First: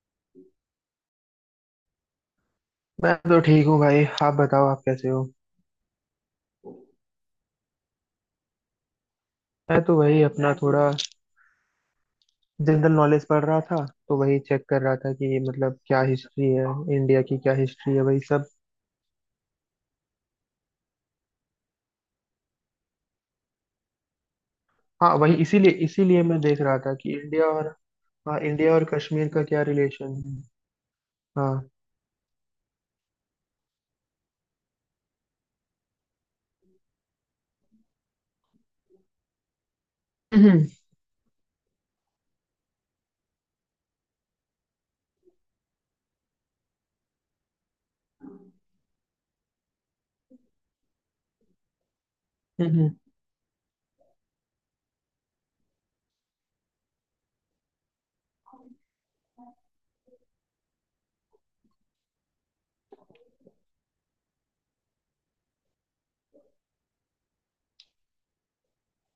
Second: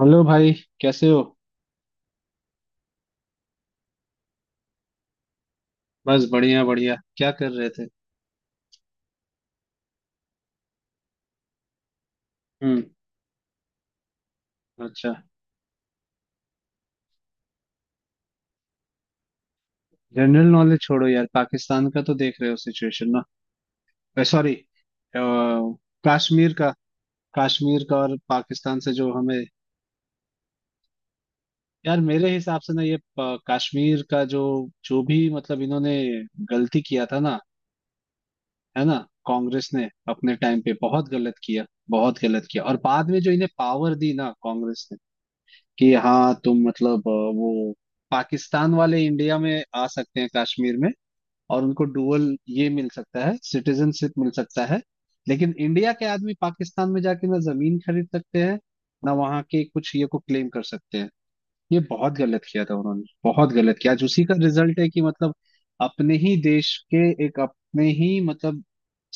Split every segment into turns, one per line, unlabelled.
Hello भाई। कैसे हो?
मैं तो ठीक हूँ भाई। आप बताओ, आप कैसे हो।
बस, बढ़िया बढ़िया। क्या कर रहे थे?
मैं तो वही अपना मैं थोड़ा
हम्म।
जनरल नॉलेज पढ़ रहा था। तो वही चेक कर रहा
अच्छा।
था कि क्या हिस्ट्री है, इंडिया की क्या हिस्ट्री है, वही सब।
जनरल नॉलेज छोड़ो यार, पाकिस्तान का तो देख रहे हो सिचुएशन ना। सॉरी।
हाँ, वही इसीलिए इसीलिए मैं
कश्मीर
देख
का।
रहा था कि इंडिया और।
कश्मीर का और
हाँ, इंडिया
पाकिस्तान
और
से जो
कश्मीर
हमें,
का क्या रिलेशन है। हाँ।
यार मेरे हिसाब से ना, ये कश्मीर का जो जो भी मतलब इन्होंने गलती किया था ना। है ना? कांग्रेस ने अपने टाइम
हम्म।
पे बहुत गलत किया। बहुत गलत किया, और बाद में जो इन्हें पावर दी ना कांग्रेस ने कि हाँ तुम मतलब वो पाकिस्तान वाले इंडिया में आ सकते हैं कश्मीर में, और उनको डुअल ये मिल
हम्म।
सकता है, सिटीजनशिप मिल सकता है। लेकिन इंडिया के आदमी पाकिस्तान में जाके ना जमीन खरीद सकते हैं, ना वहाँ के कुछ ये को क्लेम कर सकते हैं। ये बहुत गलत किया था उन्होंने, बहुत गलत किया। आज उसी का रिजल्ट है कि मतलब अपने ही देश के, एक अपने ही मतलब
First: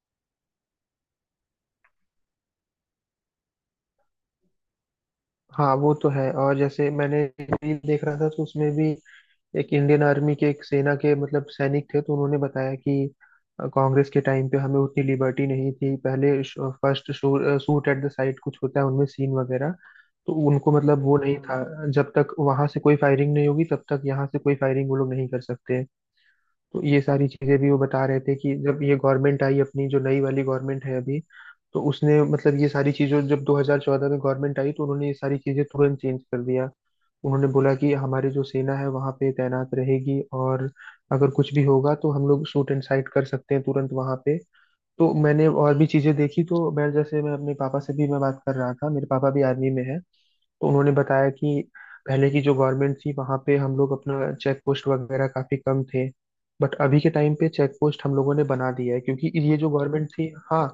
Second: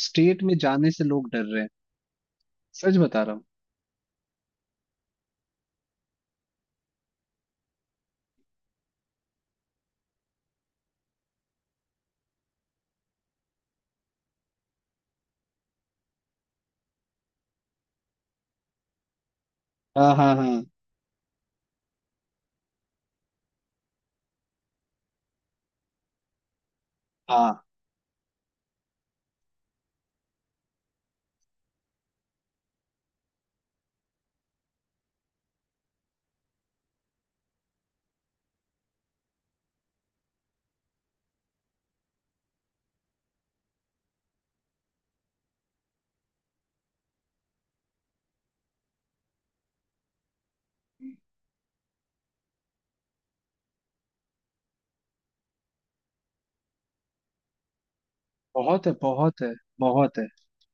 स्टेट में जाने से लोग डर रहे हैं। सच बता रहा हूँ।
हाँ, वो तो है। और जैसे मैंने रील देख रहा था तो उसमें भी एक इंडियन आर्मी के, एक सेना के सैनिक थे, तो उन्होंने बताया कि कांग्रेस के टाइम पे हमें उतनी लिबर्टी नहीं थी पहले। First shoot at the sight कुछ होता है उनमें, सीन वगैरह।
हाँ
तो
हाँ हाँ
उनको मतलब वो नहीं था, जब तक वहां से कोई फायरिंग नहीं होगी तब तक यहाँ से कोई फायरिंग वो लोग नहीं कर सकते। तो ये सारी चीजें
हाँ।
भी वो बता रहे थे कि जब ये गवर्नमेंट आई, अपनी जो नई वाली गवर्नमेंट है अभी, तो उसने ये सारी चीजों, जब 2014 में गवर्नमेंट आई तो उन्होंने ये सारी चीजें तुरंत चेंज कर दिया। उन्होंने बोला कि हमारी जो सेना है वहां पे तैनात रहेगी, और अगर कुछ भी होगा तो हम लोग शूट एंड साइट कर सकते हैं तुरंत वहां पे। तो मैंने और भी चीजें देखी। तो मैं जैसे मैं अपने पापा से भी मैं बात कर रहा था, मेरे पापा भी आर्मी में है। तो उन्होंने बताया कि पहले की जो गवर्नमेंट थी वहां पे हम लोग अपना चेक पोस्ट वगैरह काफी कम थे। बट अभी के टाइम पे चेक पोस्ट हम लोगों ने बना
बहुत है,
दिया है, क्योंकि
बहुत है,
ये जो गवर्नमेंट
बहुत है।
थी। हाँ,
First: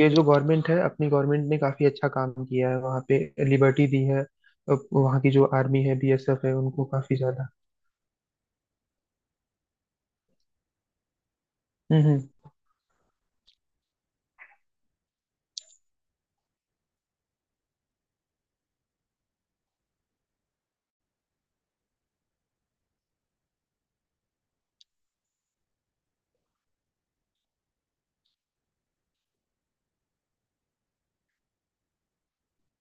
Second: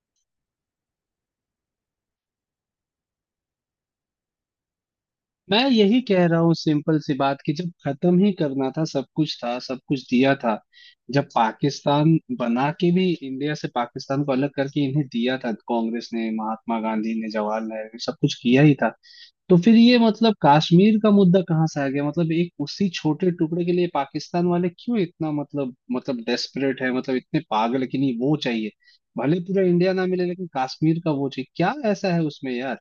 ये जो गवर्नमेंट है अपनी, गवर्नमेंट ने काफी अच्छा काम किया है वहाँ पे। लिबर्टी दी है अब वहाँ की जो
मैं
आर्मी है,
यही कह रहा
बीएसएफ है,
हूँ,
उनको
सिंपल सी
काफी
बात,
ज्यादा।
कि जब खत्म ही करना था सब कुछ था, सब कुछ दिया था। जब
हम्म।
पाकिस्तान
हम्म।
बना के भी इंडिया से पाकिस्तान को अलग करके इन्हें दिया था, कांग्रेस ने, महात्मा गांधी ने, जवाहरलाल ने सब कुछ किया ही था। तो फिर ये मतलब कश्मीर का मुद्दा कहाँ से आ गया? मतलब एक उसी छोटे टुकड़े के लिए पाकिस्तान वाले क्यों इतना मतलब डेस्परेट है, मतलब इतने पागल है कि नहीं वो चाहिए। भले पूरा इंडिया ना मिले, लेकिन कश्मीर का वो चाहिए। क्या ऐसा है उसमें यार?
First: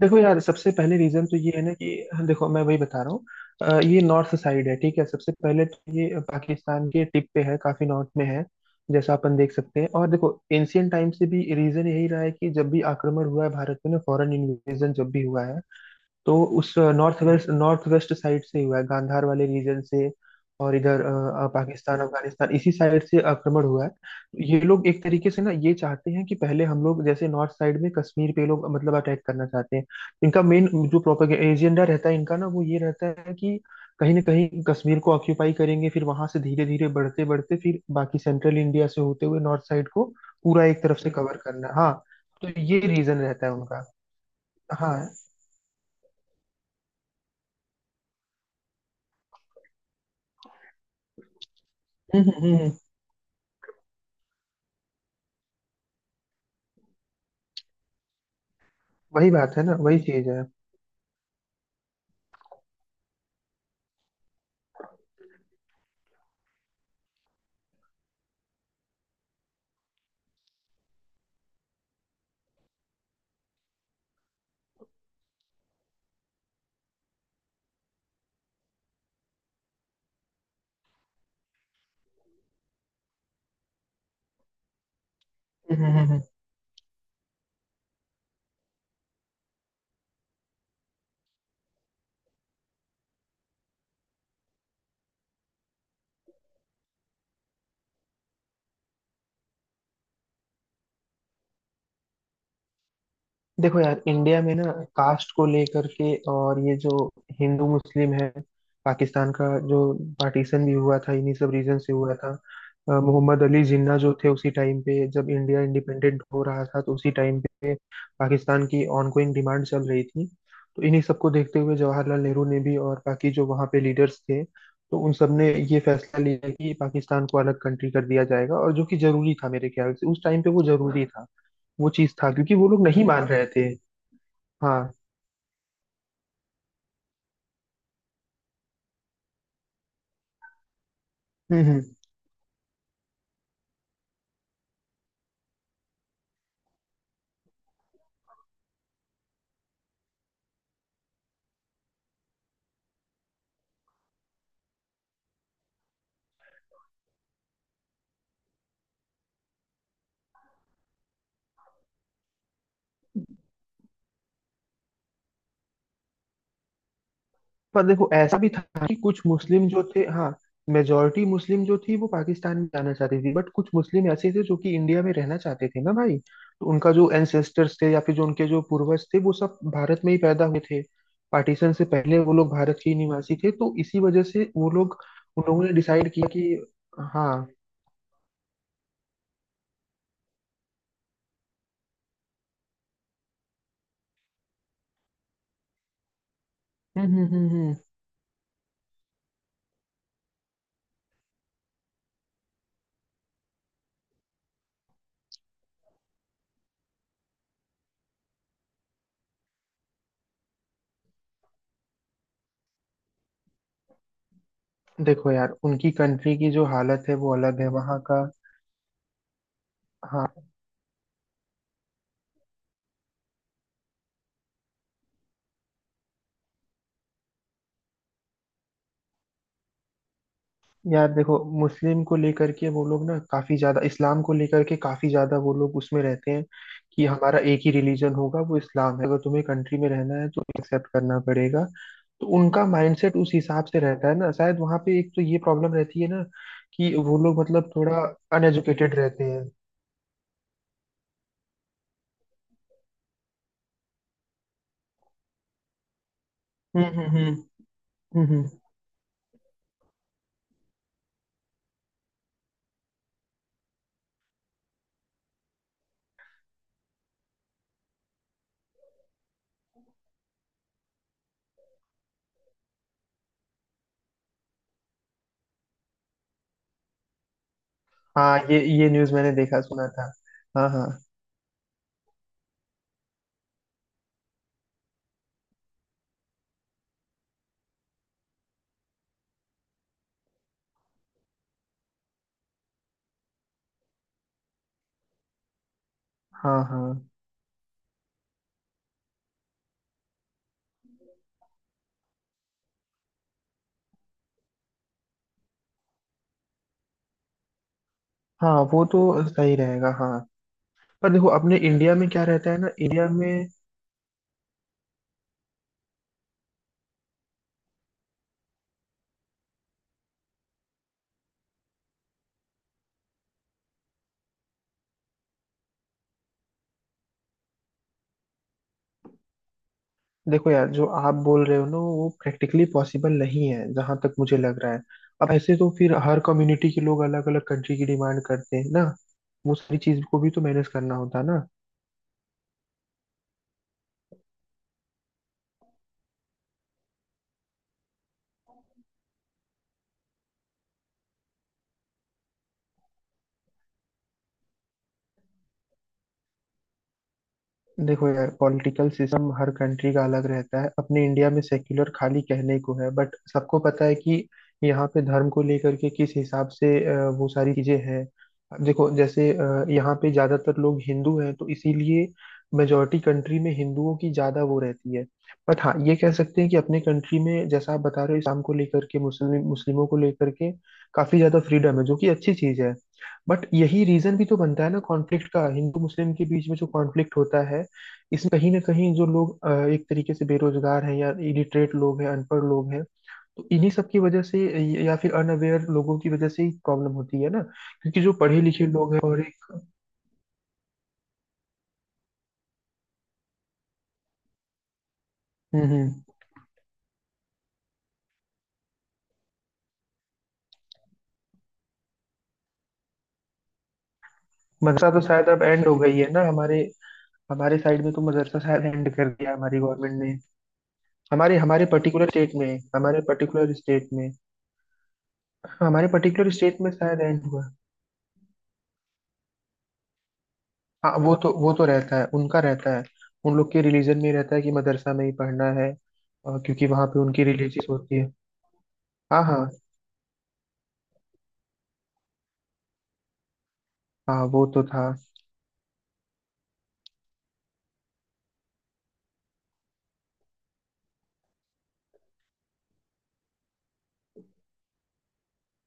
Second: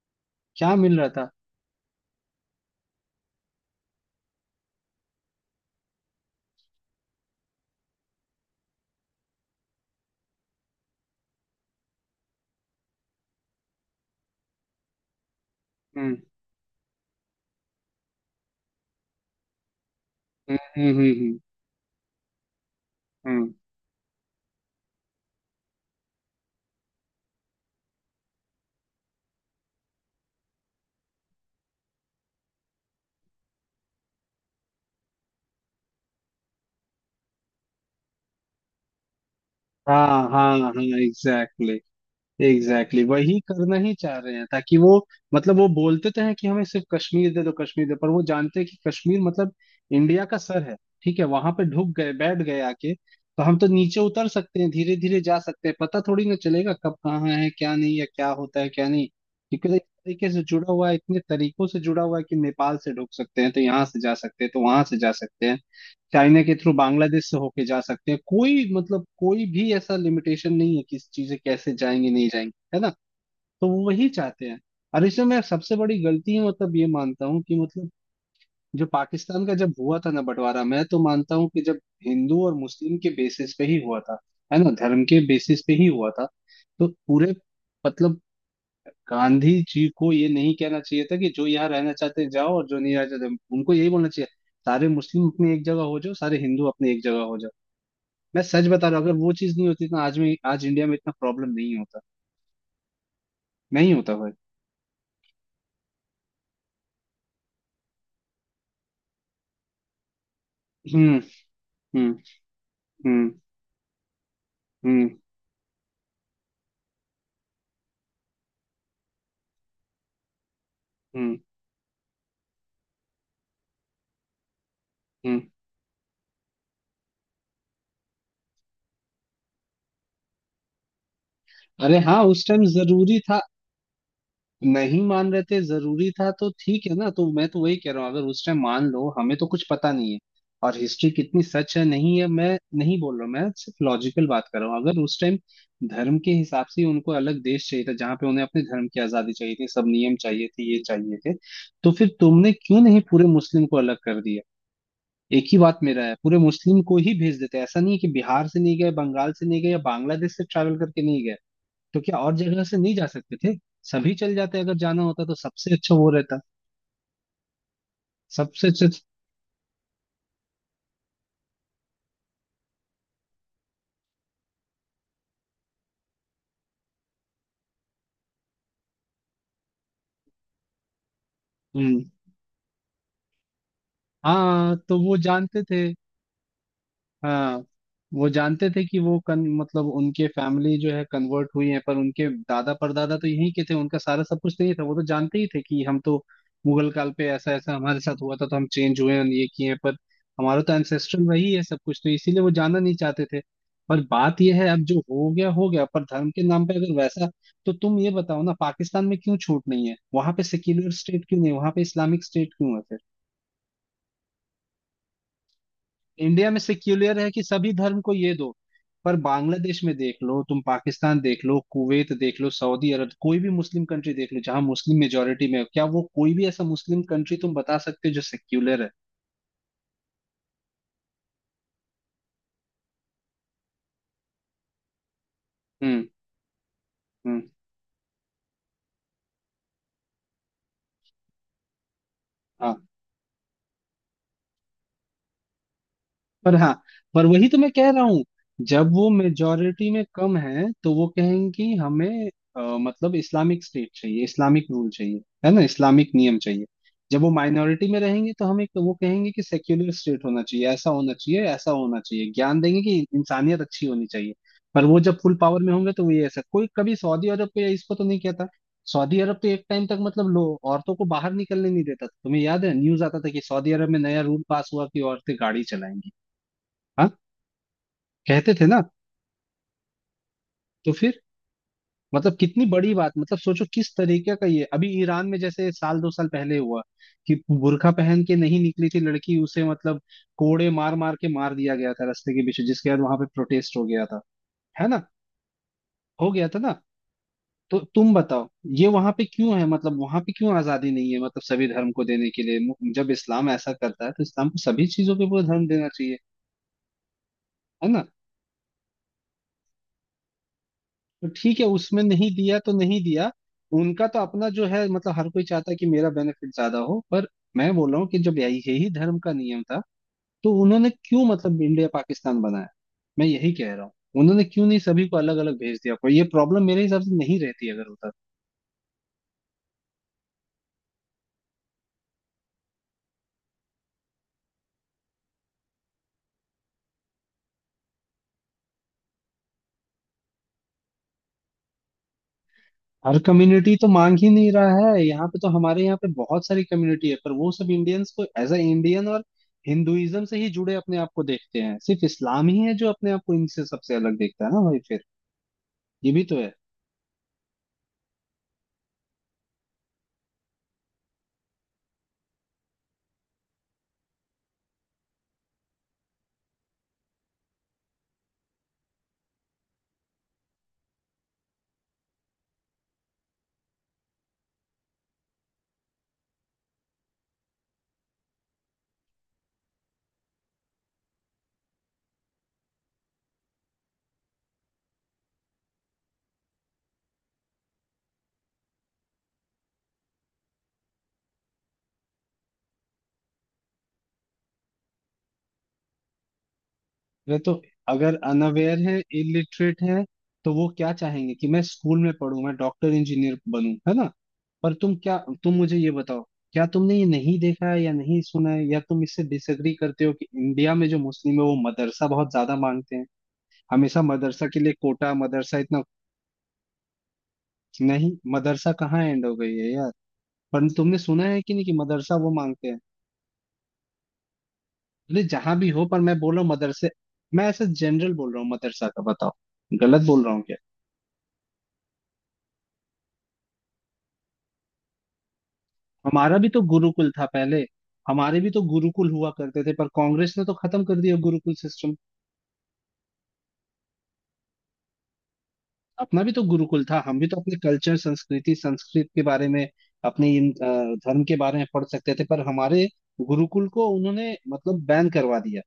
देखो यार, सबसे
क्या
पहले
मिल रहा
रीजन
था?
तो ये है ना कि, देखो मैं वही बता रहा हूँ। ये नॉर्थ साइड है ठीक है, सबसे पहले तो ये पाकिस्तान के टिप पे है, काफी नॉर्थ में है जैसा अपन देख सकते हैं। और देखो एंशियंट टाइम से भी रीजन यही रहा है कि जब भी आक्रमण हुआ है भारत में ना, फॉरेन इन्वेजन जब भी हुआ है
हम्म।
तो उस नॉर्थ वेस्ट साइड से ही हुआ है, गांधार वाले रीजन से।
हम्म
और
हम्म
इधर
हम्म हम्म।
पाकिस्तान, अफगानिस्तान इसी साइड से
हम्म।
आक्रमण हुआ है। तो ये लोग एक तरीके से ना, ये चाहते हैं कि पहले हम लोग जैसे नॉर्थ साइड में कश्मीर पे ये लोग अटैक करना चाहते हैं। इनका मेन जो प्रोपेगेंडा एजेंडा रहता है इनका ना, वो ये रहता है कि कहीं ना कहीं कश्मीर को ऑक्यूपाई करेंगे, फिर वहां से धीरे धीरे बढ़ते बढ़ते फिर बाकी सेंट्रल इंडिया से होते हुए नॉर्थ साइड को
हाँ हाँ
पूरा
हाँ।
एक तरफ से कवर करना।
एग्जैक्टली।
हाँ, तो ये
एग्जैक्टली,
रीजन
वही
रहता है
करना
उनका।
ही चाह रहे हैं ताकि वो,
हाँ,
मतलब वो बोलते तो हैं कि हमें सिर्फ कश्मीर दे दो, कश्मीर दे, पर वो जानते हैं कि कश्मीर मतलब इंडिया का सर है। ठीक है, वहां पे ढुक गए, बैठ गए आके, तो हम तो नीचे उतर सकते हैं, धीरे धीरे जा सकते हैं, पता थोड़ी ना चलेगा कब कहाँ है, क्या नहीं, या क्या होता है क्या नहीं।
वही बात है
क्योंकि वो
ना,
इस
वही चीज
तरीके
है।
से जुड़ा हुआ है, इतने तरीकों से जुड़ा हुआ है कि नेपाल से ढुक सकते हैं तो यहाँ से जा सकते हैं, तो वहां से जा सकते हैं, चाइना के थ्रू बांग्लादेश से होके जा सकते हैं। कोई मतलब कोई भी ऐसा लिमिटेशन नहीं है कि चीजें कैसे जाएंगी नहीं जाएंगी। है ना? तो वो वही चाहते हैं। और इसमें मैं सबसे बड़ी गलती है मतलब, ये मानता हूँ कि मतलब जो पाकिस्तान का जब हुआ था ना बंटवारा, मैं तो मानता हूँ कि जब हिंदू और मुस्लिम के बेसिस पे ही हुआ था, है ना, धर्म के बेसिस पे ही हुआ
हम्म।
था, तो पूरे मतलब गांधी जी को ये नहीं कहना चाहिए था कि जो यहाँ रहना चाहते हैं जाओ और जो नहीं रहना चाहते, उनको यही बोलना चाहिए, सारे मुस्लिम अपनी एक जगह हो जाओ, सारे हिंदू अपनी एक जगह हो जाओ। मैं सच बता रहा हूँ, अगर वो चीज नहीं होती तो आज इंडिया में इतना प्रॉब्लम नहीं होता।
देखो
नहीं
यार,
होता भाई।
इंडिया में ना कास्ट को लेकर के और ये जो हिंदू मुस्लिम है, पाकिस्तान का जो पार्टीशन भी हुआ था
हम्म
इन्हीं सब रीजन से
हम्म
हुआ था।
हम्म
मोहम्मद अली जिन्ना जो थे, उसी टाइम पे
हम्म
जब इंडिया इंडिपेंडेंट हो रहा था तो उसी टाइम पे पाकिस्तान की ऑनगोइंग डिमांड चल रही थी। तो इन्हीं सबको
हम्म
देखते हुए जवाहरलाल नेहरू ने भी और बाकी जो वहाँ पे लीडर्स थे, तो उन सब
हम्म।
ने ये फैसला लिया कि पाकिस्तान को अलग कंट्री कर दिया जाएगा। और जो कि जरूरी था मेरे ख्याल से, उस टाइम पे वो जरूरी था। वो
अरे
चीज
हाँ,
था
उस
क्योंकि
टाइम
वो लोग नहीं
जरूरी
मान
था।
रहे थे। हाँ।
नहीं मान रहे थे, जरूरी था, तो ठीक है ना। तो मैं तो वही कह रहा हूँ, अगर उस टाइम मान लो, हमें तो कुछ पता नहीं है और हिस्ट्री कितनी
हम्म।
सच है
हम्म।
नहीं है, मैं नहीं बोल रहा हूँ, मैं सिर्फ लॉजिकल बात कर रहा हूँ। अगर उस टाइम धर्म के हिसाब से उनको अलग देश चाहिए था, जहाँ पे उन्हें अपने धर्म की आजादी चाहिए थी, सब नियम चाहिए थे, ये चाहिए थे, तो फिर तुमने क्यों नहीं पूरे मुस्लिम को अलग कर दिया? एक ही बात मेरा है, पूरे मुस्लिम को ही भेज देते हैं। ऐसा नहीं है कि बिहार से नहीं गए, बंगाल से नहीं गए, या बांग्लादेश से ट्रैवल करके नहीं गए, तो क्या और जगह से नहीं जा सकते थे? सभी चल जाते अगर जाना होता, तो सबसे अच्छा वो रहता,
पर देखो ऐसा भी
सबसे अच्छा।
था कि कुछ मुस्लिम जो थे, हाँ, मेजोरिटी मुस्लिम जो थी वो पाकिस्तान में जाना चाहती थी, बट कुछ मुस्लिम ऐसे थे जो कि इंडिया में रहना चाहते थे ना भाई। तो उनका जो एंसेस्टर्स थे या फिर जो उनके जो पूर्वज थे वो सब भारत में ही पैदा हुए थे, पार्टीशन से
हम्म।
पहले वो लोग भारत के ही निवासी थे। तो इसी वजह से वो
हाँ, तो
लोग,
वो
उन
जानते
लोगों ने
थे।
डिसाइड किया कि। हाँ।
हाँ, वो जानते थे कि वो कन मतलब उनके फैमिली जो है कन्वर्ट हुई है, पर उनके दादा परदादा तो यहीं के थे, उनका सारा सब कुछ नहीं था। वो तो जानते ही थे कि हम तो मुगल
हम्म
काल पे
हम्म हम्म
ऐसा ऐसा
हम्म।
हमारे साथ हुआ था, तो हम चेंज हुए हैं, ये किए हैं, पर हमारा तो एंसेस्ट्रल वही है सब कुछ, तो इसीलिए वो जाना नहीं चाहते थे। पर बात यह है, अब जो हो गया हो गया, पर धर्म के नाम पे अगर वैसा, तो तुम ये बताओ ना, पाकिस्तान में क्यों छूट नहीं है, वहां पे सेक्युलर स्टेट क्यों नहीं है, वहां पे इस्लामिक स्टेट क्यों है?
देखो यार, उनकी कंट्री
इंडिया
की
में
जो हालत है
सेक्युलर है
वो
कि
अलग है
सभी
वहाँ
धर्म को
का।
ये दो, पर बांग्लादेश में देख लो
हाँ
तुम, पाकिस्तान देख लो, कुवैत देख लो, सऊदी अरब, कोई भी मुस्लिम कंट्री देख लो जहां मुस्लिम मेजोरिटी में हो, क्या वो कोई भी ऐसा मुस्लिम कंट्री तुम बता सकते हो जो सेक्युलर है?
यार, देखो मुस्लिम को लेकर के वो लोग ना काफी ज्यादा इस्लाम को लेकर के, काफी ज्यादा वो लोग उसमें
हम्म।
रहते हैं कि हमारा
हम्म।
एक ही रिलीजन होगा, वो इस्लाम है। अगर तुम्हें कंट्री में रहना है तो एक्सेप्ट करना पड़ेगा। तो उनका
हाँ।
माइंडसेट उस हिसाब से रहता है ना शायद। वहां पे एक तो ये प्रॉब्लम रहती है ना
पर हाँ,
कि वो
पर
लोग
वही तो मैं कह
थोड़ा
रहा हूँ, जब
अनएजुकेटेड
वो
रहते हैं।
मेजोरिटी में कम है तो वो कहेंगी हमें मतलब इस्लामिक स्टेट चाहिए, इस्लामिक रूल चाहिए, है ना, इस्लामिक नियम चाहिए। जब वो
हम्म।
माइनॉरिटी में
हम्म,
रहेंगे तो
हम्म।
हमें वो कहेंगे कि सेक्युलर स्टेट होना चाहिए, ऐसा होना चाहिए, ऐसा होना चाहिए, ज्ञान देंगे कि इंसानियत अच्छी होनी चाहिए। पर वो जब फुल पावर में होंगे तो वो ये ऐसा कोई कभी सऊदी अरब को या इसको तो नहीं कहता। सऊदी अरब तो एक टाइम तक मतलब लो, औरतों को बाहर निकलने नहीं देता था। तुम्हें याद है, न्यूज आता था कि सऊदी अरब में नया रूल पास हुआ कि औरतें गाड़ी चलाएंगी। हाँ,
हाँ,
कहते थे ना।
ये न्यूज मैंने देखा, सुना था। हाँ, हाँ।
तो फिर मतलब कितनी बड़ी बात, मतलब सोचो किस तरीके का। ये अभी ईरान में जैसे साल 2 साल पहले हुआ कि बुर्का पहन के नहीं निकली थी लड़की, उसे मतलब कोड़े मार मार के मार दिया गया था रास्ते के पीछे, जिसके बाद वहां पे प्रोटेस्ट हो गया था। है ना, हो गया था
हाँ,
ना।
हाँ।
तो तुम बताओ, ये वहां पे क्यों है, मतलब वहां पे क्यों आजादी नहीं है? मतलब सभी धर्म को देने के लिए जब इस्लाम ऐसा करता है, तो इस्लाम को सभी चीजों के पूरा धर्म देना चाहिए। है ना?
हाँ, वो तो सही रहेगा। हाँ, पर देखो
तो
अपने
ठीक है,
इंडिया
उसमें
में क्या
नहीं
रहता है
दिया
ना,
तो नहीं
इंडिया
दिया।
में,
उनका तो अपना जो है मतलब हर कोई चाहता है कि मेरा बेनिफिट ज्यादा हो, पर मैं बोल रहा हूँ कि जब यही यही धर्म का नियम था, तो उन्होंने क्यों मतलब इंडिया पाकिस्तान बनाया? मैं यही कह रहा हूँ, उन्होंने क्यों नहीं सभी को अलग अलग भेज दिया, कोई ये प्रॉब्लम मेरे हिसाब से नहीं रहती अगर होता
देखो यार जो आप बोल रहे हो ना वो प्रैक्टिकली पॉसिबल नहीं है जहां तक मुझे लग रहा है। अब ऐसे तो फिर हर कम्युनिटी के लोग अलग अलग कंट्री की डिमांड करते हैं ना। वो सारी चीज को भी तो मैनेज करना होता है ना।
तो। हर कम्युनिटी तो मांग ही नहीं रहा है, यहाँ पे तो हमारे यहाँ पे बहुत सारी कम्युनिटी है, पर वो सब इंडियंस को एज अ इंडियन और हिंदुइज्म से ही जुड़े अपने आप को देखते हैं। सिर्फ इस्लाम ही है जो अपने आप को इनसे सबसे अलग देखता है ना भाई, फिर ये भी तो है।
देखो यार, पॉलिटिकल सिस्टम हर कंट्री का अलग रहता है। अपने इंडिया में सेक्युलर खाली कहने को है, बट सबको पता है कि यहाँ पे धर्म को लेकर के किस हिसाब से वो सारी चीजें हैं। अब देखो जैसे यहाँ पे ज्यादातर लोग हिंदू हैं तो इसीलिए मेजोरिटी कंट्री में हिंदुओं की ज्यादा वो रहती है। बट हाँ, ये कह सकते हैं कि अपने कंट्री में जैसा आप बता रहे हो इस्लाम को लेकर के, मुस्लिमों को लेकर के काफी ज्यादा फ्रीडम है, जो कि अच्छी चीज है। बट यही रीजन भी तो बनता है ना कॉन्फ्लिक्ट का, हिंदू मुस्लिम के बीच में जो कॉन्फ्लिक्ट होता है इसमें कहीं ना कहीं जो लोग एक तरीके से बेरोजगार हैं या इलिटरेट लोग हैं, अनपढ़ लोग हैं, तो इन्हीं सब की वजह से या फिर अनअवेयर लोगों की वजह से ही प्रॉब्लम होती है
अरे
ना।
तो
क्योंकि जो
अगर
पढ़े लिखे
अनअवेयर
लोग
है,
हैं और एक।
इलिटरेट है, तो वो क्या चाहेंगे कि मैं स्कूल में पढूं, मैं डॉक्टर इंजीनियर बनूं, है ना? पर तुम
हम्म।
मुझे ये
हम्म।
बताओ, क्या तुमने ये नहीं देखा है या नहीं सुना है या तुम इससे डिसएग्री करते हो कि इंडिया में जो मुस्लिम है वो मदरसा बहुत ज्यादा मांगते हैं? हमेशा मदरसा के लिए
मदरसा तो
कोटा,
शायद अब
मदरसा
एंड हो
इतना।
गई है ना, हमारे, हमारे साइड में तो
नहीं
मदरसा शायद
मदरसा
एंड
कहाँ
कर
एंड
दिया
हो गई
हमारी
है यार।
गवर्नमेंट ने।
पर तुमने सुना
हमारे
है कि नहीं
हमारे
कि
पर्टिकुलर
मदरसा वो
स्टेट में,
मांगते हैं?
हमारे पर्टिकुलर स्टेट में।
अरे जहां भी
हाँ,
हो,
हमारे
पर मैं
पर्टिकुलर
बोल रहा हूँ
स्टेट में
मदरसे,
शायद एंड हुआ।
मैं ऐसे जनरल बोल रहा हूँ मदरसा का बताओ, गलत बोल रहा हूँ क्या?
हाँ, वो तो रहता है उनका, रहता है उन लोग के रिलीजन में रहता है कि मदरसा में ही पढ़ना है।
हमारा भी तो
क्योंकि वहां पे
गुरुकुल
उनकी
था पहले,
रिलीजियस होती है।
हमारे भी तो गुरुकुल
हाँ,
हुआ
हाँ।
करते थे, पर कांग्रेस ने तो खत्म कर दिया गुरुकुल सिस्टम।
हाँ, वो तो था।
अपना भी तो गुरुकुल था, हम भी तो अपने कल्चर, संस्कृति, संस्कृत के बारे में, अपने धर्म के बारे में पढ़ सकते थे, पर हमारे गुरुकुल को उन्होंने मतलब बैन करवा दिया।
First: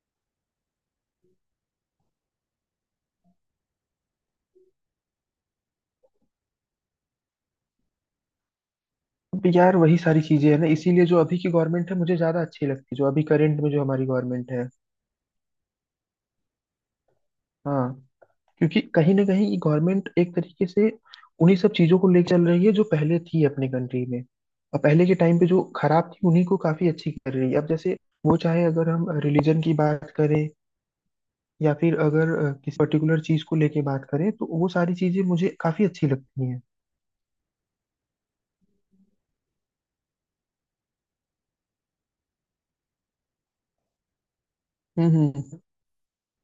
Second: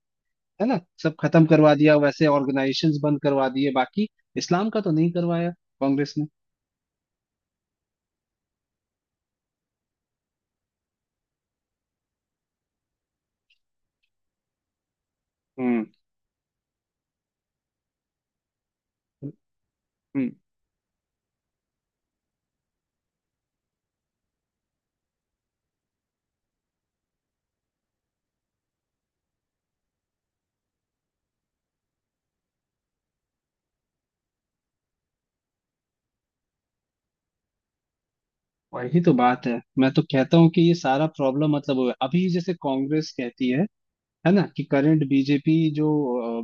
है ना? सब खत्म करवा दिया, वैसे ऑर्गेनाइजेशंस बंद करवा दिए बाकी। इस्लाम का तो नहीं करवाया कांग्रेस ने।
अब यार वही सारी चीजें है ना, इसीलिए जो अभी की गवर्नमेंट है मुझे ज्यादा अच्छी लगती है, जो अभी करंट में जो हमारी गवर्नमेंट है।
हम्म,
हाँ, क्योंकि कहीं ना कहीं ये गवर्नमेंट
हम्म।
एक तरीके से उन्हीं सब चीजों को ले चल रही है जो पहले थी अपने कंट्री में। और पहले के टाइम पे जो खराब थी उन्हीं को काफी अच्छी कर रही है। अब जैसे वो चाहे अगर हम रिलीजन की बात करें या फिर अगर किसी पर्टिकुलर चीज को लेके बात करें, तो वो सारी चीजें मुझे काफी अच्छी लगती हैं।
वही तो बात है। मैं तो कहता हूँ कि ये सारा प्रॉब्लम मतलब वो है। अभी जैसे कांग्रेस कहती है ना, कि करंट
हम्म।
बीजेपी
हम्म।
जो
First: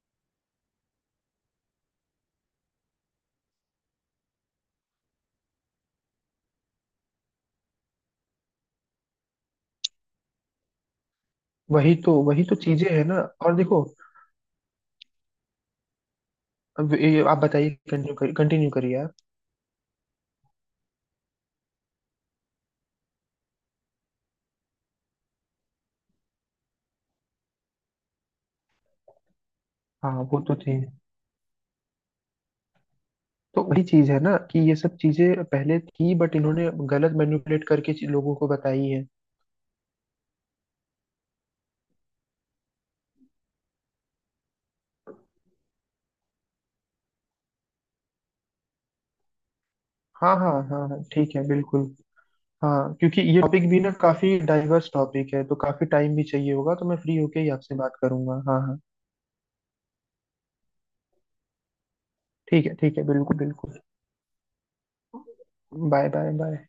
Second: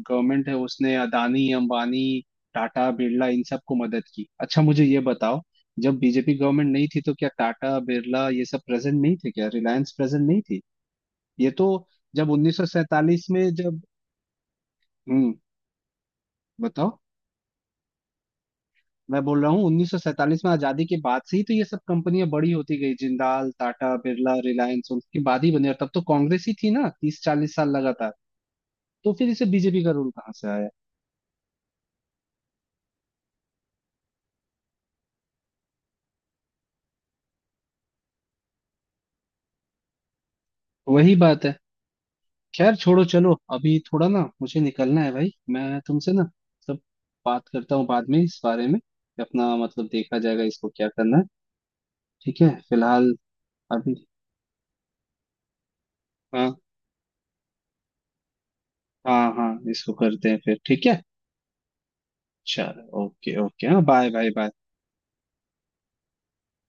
गवर्नमेंट है उसने अदानी, अंबानी, टाटा, बिरला इन सबको मदद की। अच्छा मुझे ये बताओ, जब बीजेपी गवर्नमेंट नहीं थी तो क्या टाटा बिरला ये सब प्रेजेंट नहीं थे, क्या रिलायंस प्रेजेंट नहीं थी? ये तो
वही तो
जब
वही तो चीजें हैं ना।
1947 में
और
जब,
देखो,
हम्म,
अब
बताओ।
ये आप बताइए, कंटिन्यू करिए आप।
मैं बोल रहा हूँ 1947 में आजादी के बाद से ही तो ये सब कंपनियां बड़ी होती गई, जिंदाल, टाटा, बिरला, रिलायंस उनके बाद ही बनी, और तब तो कांग्रेस ही थी ना 30 40 साल लगातार। तो फिर इसे बीजेपी का रूल
हाँ,
कहाँ
वो
से
तो
आया?
थी, तो वही चीज है ना कि ये सब चीजें पहले थी, बट इन्होंने गलत मैनिपुलेट करके लोगों को बताई है।
वही बात है। खैर छोड़ो, चलो अभी थोड़ा ना मुझे निकलना है भाई, मैं तुमसे ना सब बात करता हूँ बाद में इस बारे में कि अपना मतलब देखा
हाँ,
जाएगा
हाँ
इसको क्या
हाँ हाँ,
करना है।
ठीक है बिल्कुल।
ठीक है,
हाँ
फिलहाल
क्योंकि ये टॉपिक भी ना
अभी।
काफी डाइवर्स टॉपिक है, तो काफी टाइम भी
हाँ।
चाहिए होगा, तो मैं फ्री होके ही आपसे बात करूंगा। हाँ, हाँ।
हाँ हाँ, इसको करते हैं फिर, ठीक है।
ठीक है,
चलो,
ठीक है,
ओके
बिल्कुल
ओके,
बिल्कुल।
हाँ, bye bye bye.
Bye, bye, bye.